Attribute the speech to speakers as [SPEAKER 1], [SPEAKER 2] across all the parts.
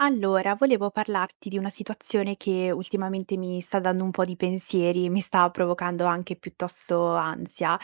[SPEAKER 1] Allora, volevo parlarti di una situazione che ultimamente mi sta dando un po' di pensieri e mi sta provocando anche piuttosto ansia.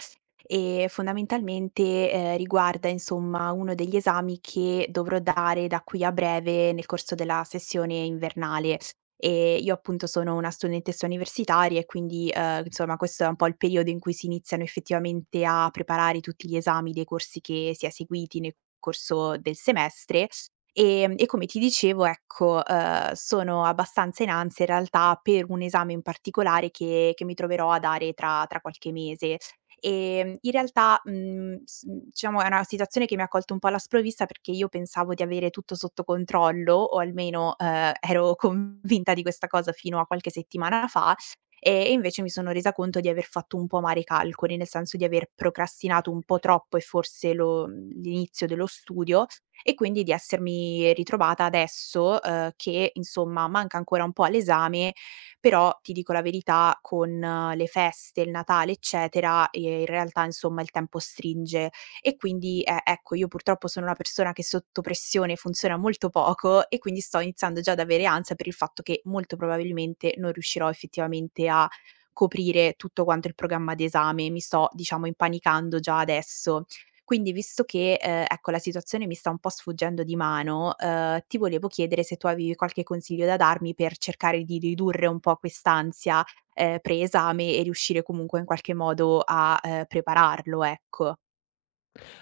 [SPEAKER 1] E fondamentalmente, riguarda insomma uno degli esami che dovrò dare da qui a breve nel corso della sessione invernale. Io appunto sono una studentessa universitaria e quindi, insomma questo è un po' il periodo in cui si iniziano effettivamente a preparare tutti gli esami dei corsi che si è seguiti nel corso del semestre. E come ti dicevo ecco, sono abbastanza in ansia in realtà per un esame in particolare che mi troverò a dare tra qualche mese. In realtà, diciamo è una situazione che mi ha colto un po' alla sprovvista perché io pensavo di avere tutto sotto controllo, o almeno, ero convinta di questa cosa fino a qualche settimana fa, e invece mi sono resa conto di aver fatto un po' male i calcoli, nel senso di aver procrastinato un po' troppo e forse l'inizio dello studio e quindi di essermi ritrovata adesso, che insomma manca ancora un po' all'esame però ti dico la verità, con le feste, il Natale, eccetera, in realtà insomma il tempo stringe e quindi, ecco, io purtroppo sono una persona che sotto pressione funziona molto poco e quindi sto iniziando già ad avere ansia per il fatto che molto probabilmente non riuscirò effettivamente a coprire tutto quanto il programma d'esame. Mi sto, diciamo, impanicando già adesso. Quindi visto che, ecco, la situazione mi sta un po' sfuggendo di mano, ti volevo chiedere se tu avevi qualche consiglio da darmi per cercare di ridurre un po' quest'ansia, pre-esame e riuscire comunque in qualche modo a, prepararlo, ecco.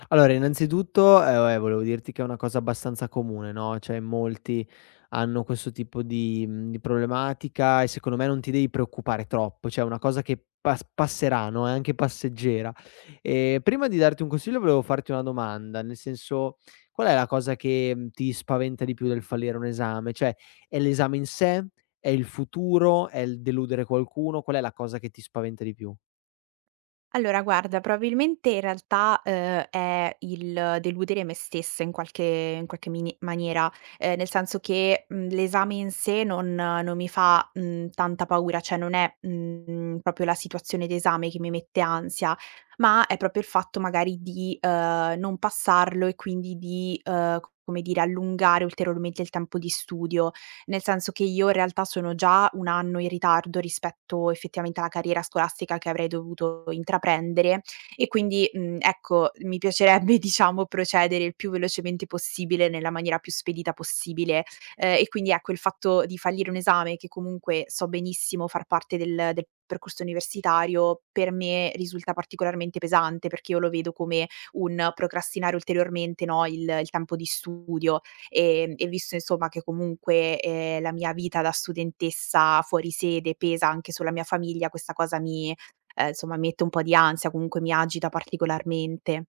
[SPEAKER 2] Allora, innanzitutto, vabbè, volevo dirti che è una cosa abbastanza comune, no, cioè in molti hanno questo tipo di di problematica e secondo me non ti devi preoccupare troppo, cioè è una cosa che passerà, no, è anche passeggera. Prima di darti un consiglio volevo farti una domanda, nel senso, qual è la cosa che, ti spaventa di più del fallire un esame? Cioè, è l'esame in sé? È il futuro? È il deludere qualcuno? Qual è la cosa che ti spaventa di più?
[SPEAKER 1] Allora guarda, probabilmente in realtà, è il deludere me stessa in qualche mini maniera, nel senso che, l'esame in sé non mi fa, tanta paura, cioè non è, proprio la situazione d'esame che mi mette ansia, ma è proprio il fatto magari di, non passarlo e quindi di, come dire, allungare ulteriormente il tempo di studio. Nel senso che io in realtà sono già 1 anno in ritardo rispetto effettivamente alla carriera scolastica che avrei dovuto intraprendere e quindi, ecco, mi piacerebbe diciamo procedere il più velocemente possibile, nella maniera più spedita possibile, e quindi ecco il fatto di fallire un esame che comunque so benissimo far parte del percorso universitario, per me risulta particolarmente pesante, perché io lo vedo come un procrastinare ulteriormente, no, il tempo di studio. E visto insomma che comunque, la mia vita da studentessa fuori sede pesa anche sulla mia famiglia, questa cosa mi insomma mette un po' di ansia, comunque mi agita particolarmente.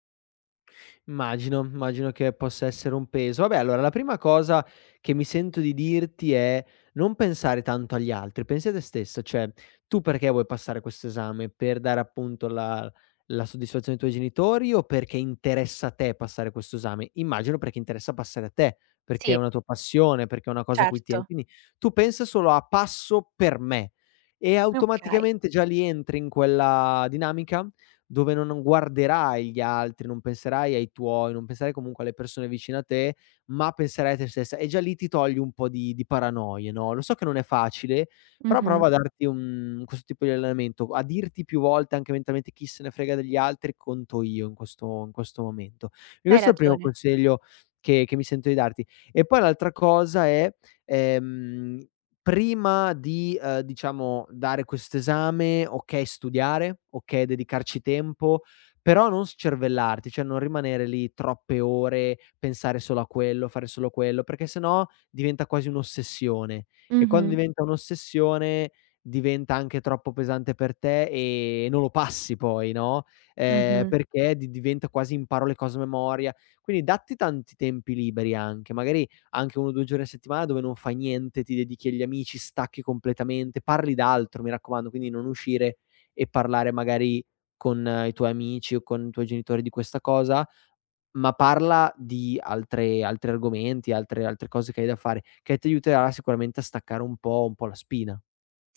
[SPEAKER 2] Immagino, immagino che possa essere un peso. Vabbè, allora la prima cosa che mi sento di dirti è non pensare tanto agli altri, pensi a te stessa, cioè tu perché vuoi passare questo esame? Per dare appunto la, la soddisfazione ai tuoi genitori o perché interessa a te passare questo esame? Immagino perché interessa passare a te, perché è
[SPEAKER 1] Sì,
[SPEAKER 2] una tua passione, perché è una cosa a cui tieni.
[SPEAKER 1] certo.
[SPEAKER 2] Quindi tu pensa solo a passo per me e
[SPEAKER 1] Okay.
[SPEAKER 2] automaticamente già lì entri in quella dinamica dove non guarderai gli altri, non penserai ai tuoi, non penserai comunque alle persone vicine a te, ma penserai a te stessa e già lì ti togli un po' di paranoie, no, lo so che non è facile, però prova
[SPEAKER 1] Mh-mh.
[SPEAKER 2] a darti un questo tipo di allenamento, a dirti più volte anche mentalmente: "Chi se ne frega degli altri, conto io in questo momento". E
[SPEAKER 1] Hai
[SPEAKER 2] questo è il primo
[SPEAKER 1] ragione.
[SPEAKER 2] consiglio che mi sento di darti. E poi l'altra cosa è, ehm prima di, diciamo dare quest'esame, okay studiare, okay dedicarci tempo, però non scervellarti, cioè non rimanere lì troppe ore, pensare solo a quello, fare solo quello, perché se no diventa quasi un'ossessione e quando
[SPEAKER 1] Mh-mh.
[SPEAKER 2] diventa un'ossessione diventa anche troppo pesante per te e non lo passi poi, no,
[SPEAKER 1] Mh-mh.
[SPEAKER 2] perché di diventa quasi imparo le cose a memoria. Quindi datti tanti tempi liberi anche, magari anche 1 o 2 giorni a settimana dove non fai niente, ti dedichi agli amici, stacchi completamente, parli d'altro, mi raccomando, quindi non uscire e parlare magari con i tuoi amici o con i tuoi genitori di questa cosa, ma parla di altre altri argomenti, altre cose che hai da fare, che ti aiuterà sicuramente a staccare un po' la spina.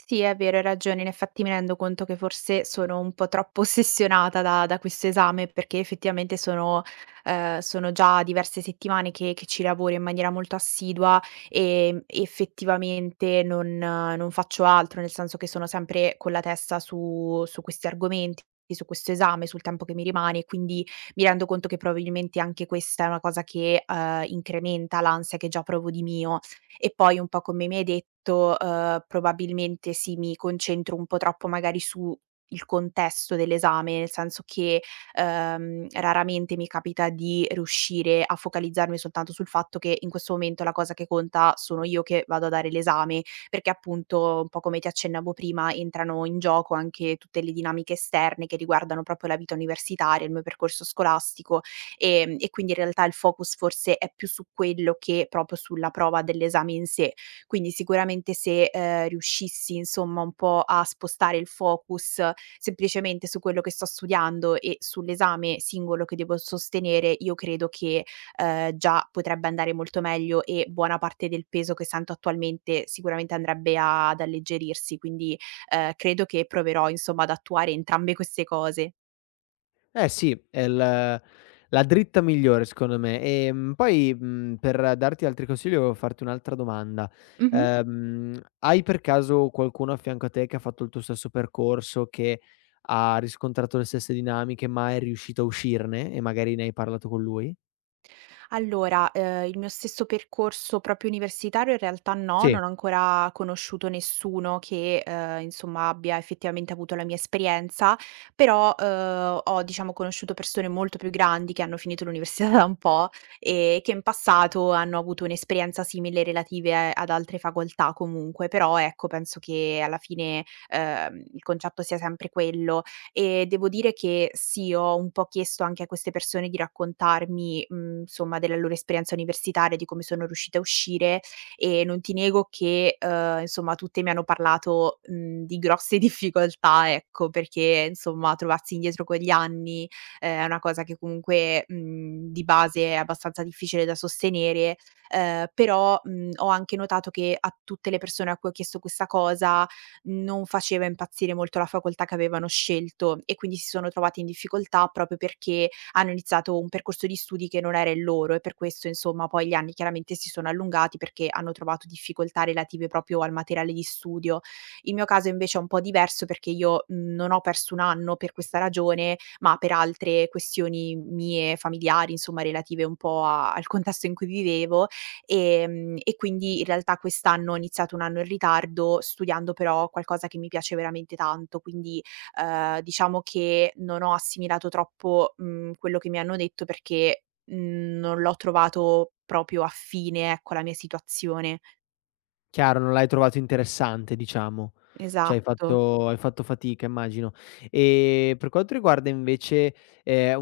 [SPEAKER 1] Sì, è vero, hai ragione. In effetti mi rendo conto che forse sono un po' troppo ossessionata da questo esame, perché effettivamente sono già diverse settimane che ci lavoro in maniera molto assidua, effettivamente non faccio altro, nel senso che sono sempre con la testa su questi argomenti, su questo esame, sul tempo che mi rimane, quindi mi rendo conto che probabilmente anche questa è una cosa che, incrementa l'ansia che già provo di mio. E poi un po' come mi hai detto, probabilmente sì, mi concentro un po' troppo magari su il contesto dell'esame, nel senso che, raramente mi capita di riuscire a focalizzarmi soltanto sul fatto che in questo momento la cosa che conta sono io che vado a dare l'esame, perché appunto, un po' come ti accennavo prima, entrano in gioco anche tutte le dinamiche esterne che riguardano proprio la vita universitaria, il mio percorso scolastico. E quindi in realtà il focus forse è più su quello che proprio sulla prova dell'esame in sé. Quindi sicuramente se, riuscissi insomma un po' a spostare il focus semplicemente su quello che sto studiando e sull'esame singolo che devo sostenere, io credo che, già potrebbe andare molto meglio e buona parte del peso che sento attualmente sicuramente andrebbe ad alleggerirsi. Quindi, credo che proverò insomma ad attuare entrambe queste cose.
[SPEAKER 2] Eh sì, è l la dritta migliore secondo me. Poi, per darti altri consigli volevo farti un'altra domanda.
[SPEAKER 1] Mh-mh.
[SPEAKER 2] Hai per caso qualcuno a fianco a te che ha fatto il tuo stesso percorso, che ha riscontrato le stesse dinamiche, ma è riuscito a uscirne e magari ne hai parlato con lui?
[SPEAKER 1] Allora, il mio stesso percorso proprio universitario in realtà no,
[SPEAKER 2] Sì.
[SPEAKER 1] non ho ancora conosciuto nessuno che, insomma abbia effettivamente avuto la mia esperienza, però, ho diciamo conosciuto persone molto più grandi che hanno finito l'università da un po' e che in passato hanno avuto un'esperienza simile relative ad altre facoltà comunque, però ecco penso che alla fine, il concetto sia sempre quello e devo dire che sì, ho un po' chiesto anche a queste persone di raccontarmi, insomma, della loro esperienza universitaria, di come sono riuscite a uscire e non ti nego che, insomma, tutte mi hanno parlato, di grosse difficoltà, ecco, perché, insomma, trovarsi indietro con gli anni, è una cosa che comunque, di base è abbastanza difficile da sostenere, però, ho anche notato che a tutte le persone a cui ho chiesto questa cosa non faceva impazzire molto la facoltà che avevano scelto e quindi si sono trovati in difficoltà proprio perché hanno iniziato un percorso di studi che non era il loro e per questo insomma poi gli anni chiaramente si sono allungati perché hanno trovato difficoltà relative proprio al materiale di studio. Il mio caso invece è un po' diverso perché io non ho perso un anno per questa ragione, ma per altre questioni mie familiari, insomma relative un po' al contesto in cui vivevo. E quindi in realtà quest'anno ho iniziato 1 anno in ritardo, studiando però qualcosa che mi piace veramente tanto, quindi, diciamo che non ho assimilato troppo, quello che mi hanno detto perché, non l'ho trovato proprio affine, ecco, alla mia situazione.
[SPEAKER 2] Chiaro, non l'hai trovato interessante diciamo. Cioè
[SPEAKER 1] Esatto.
[SPEAKER 2] hai fatto fatica immagino. E per quanto riguarda invece, ehm,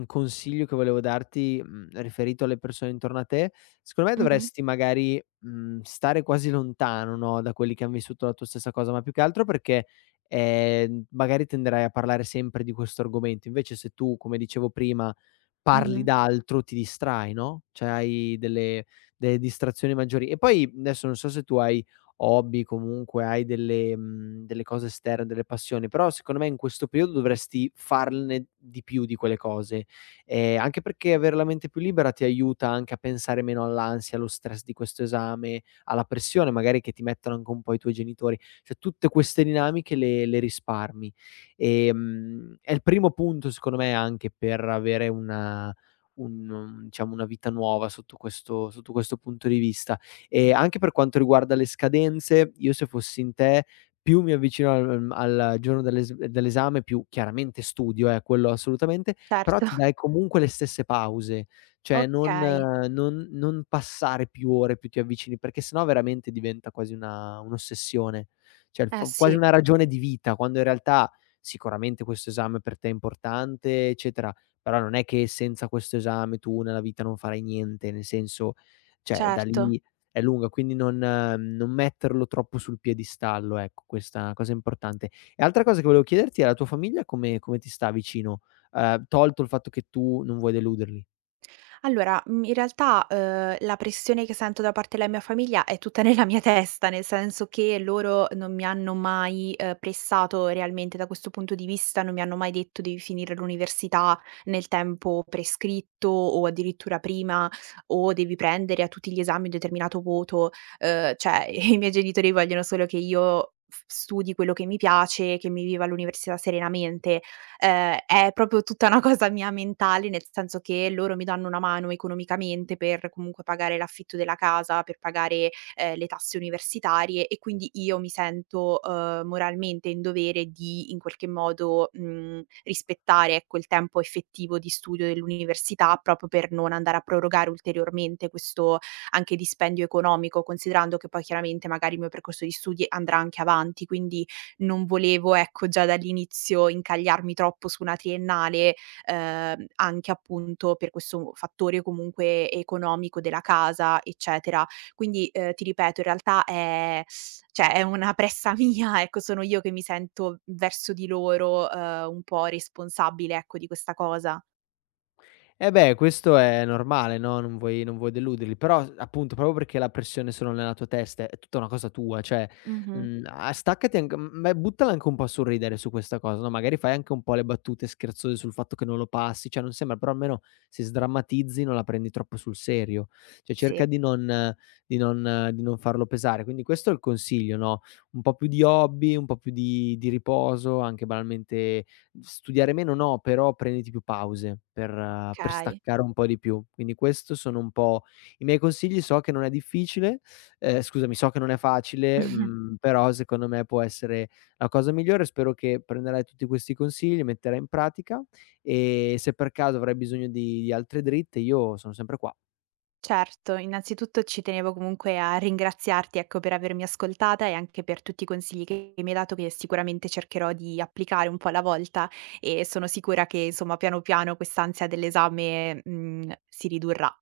[SPEAKER 2] un consiglio che volevo darti, riferito alle persone intorno a te, secondo me
[SPEAKER 1] Mh-mh,
[SPEAKER 2] dovresti magari, stare quasi lontano, no, da quelli che han vissuto la tua stessa cosa, ma più che altro perché, magari tenderai a parlare sempre di questo argomento. Invece se tu, come dicevo prima parli
[SPEAKER 1] mh-mh.
[SPEAKER 2] d'altro, ti distrai, no, cioè hai delle distrazioni maggiori. E poi adesso non so se tu hai hobby, comunque hai delle delle cose esterne, delle passioni, però secondo me in questo periodo dovresti farne di più di quelle cose, anche perché avere la mente più libera ti aiuta anche a pensare meno all'ansia, allo stress di questo esame, alla pressione magari che ti mettono anche un po' i tuoi genitori. Cioè tutte queste dinamiche le risparmi. È il primo punto secondo me anche per avere una un diciamo, una vita nuova sotto questo punto di vista. E anche per quanto riguarda le scadenze, io se fossi in te, più mi avvicino al al giorno dell'esame, più chiaramente studio, quello assolutamente, però
[SPEAKER 1] Certo.
[SPEAKER 2] ti dai comunque le stesse pause, cioè
[SPEAKER 1] Okay.
[SPEAKER 2] non passare più ore, più ti avvicini, perché sennò veramente diventa quasi una un'ossessione, cioè il
[SPEAKER 1] Eh
[SPEAKER 2] f quasi
[SPEAKER 1] sì,
[SPEAKER 2] una ragione di vita, quando in realtà sicuramente questo esame per te è importante, eccetera, però non è che senza questo esame tu nella vita non farai niente, nel senso, cioè da
[SPEAKER 1] certo.
[SPEAKER 2] lì è lunga, quindi non metterlo troppo sul piedistallo, ecco, questa è una cosa importante. E altra cosa che volevo chiederti è la tua famiglia come ti sta vicino? Tolto il fatto che tu non vuoi deluderli.
[SPEAKER 1] Allora, in realtà, la pressione che sento da parte della mia famiglia è tutta nella mia testa, nel senso che loro non mi hanno mai, pressato realmente da questo punto di vista, non mi hanno mai detto: "Devi finire l'università nel tempo prescritto o addirittura prima" o "Devi prendere a tutti gli esami un determinato voto". Cioè i miei genitori vogliono solo che io f studi quello che mi piace, che mi viva l'università serenamente, è proprio tutta una cosa mia mentale, nel senso che loro mi danno una mano economicamente per comunque pagare l'affitto della casa, per pagare, le tasse universitarie e quindi io mi sento, moralmente in dovere di in qualche modo, rispettare, ecco, il tempo effettivo di studio dell'università, proprio per non andare a prorogare ulteriormente questo anche dispendio economico, considerando che poi chiaramente magari il mio percorso di studi andrà anche avanti, quindi non volevo, ecco, già dall'inizio incagliarmi troppo su una triennale, anche appunto per questo fattore comunque economico della casa, eccetera. Quindi, ti ripeto, in realtà è cioè è una pressa mia, ecco, sono io che mi sento verso di loro, un po' responsabile, ecco, di questa cosa.
[SPEAKER 2] Eh beh, questo è normale, no, non vuoi deluderli, però s appunto, proprio perché la pressione è solo nella tua testa, è tutta una cosa tua, cioè,
[SPEAKER 1] Mh-mh.
[SPEAKER 2] a staccati anche m ma buttala anche un po' a sorridere su questa cosa, no, magari fai anche un po' le battute scherzose sul fatto che non lo passi, cioè non sembra, però almeno se sdrammatizzi non la prendi troppo sul serio. Cioè
[SPEAKER 1] Sì,
[SPEAKER 2] cerca di non di non di non farlo pesare. Quindi questo è il consiglio, no, un po' più di hobby, un po' più di riposo, anche banalmente studiare meno no, però prenditi più pause per
[SPEAKER 1] okay.
[SPEAKER 2] staccare un po' di più. Quindi questo sono un po' i miei consigli. So che non è difficile, scusami, so che non è facile, però secondo me può essere la cosa migliore. Spero che prenderai tutti questi consigli, li metterai in pratica e se per caso avrai bisogno di altre dritte io sono sempre qua.
[SPEAKER 1] Certo, innanzitutto ci tenevo comunque a ringraziarti, ecco, per avermi ascoltata e anche per tutti i consigli che mi hai dato, che sicuramente cercherò di applicare un po' alla volta e sono sicura che, insomma, piano piano quest'ansia dell'esame, si ridurrà.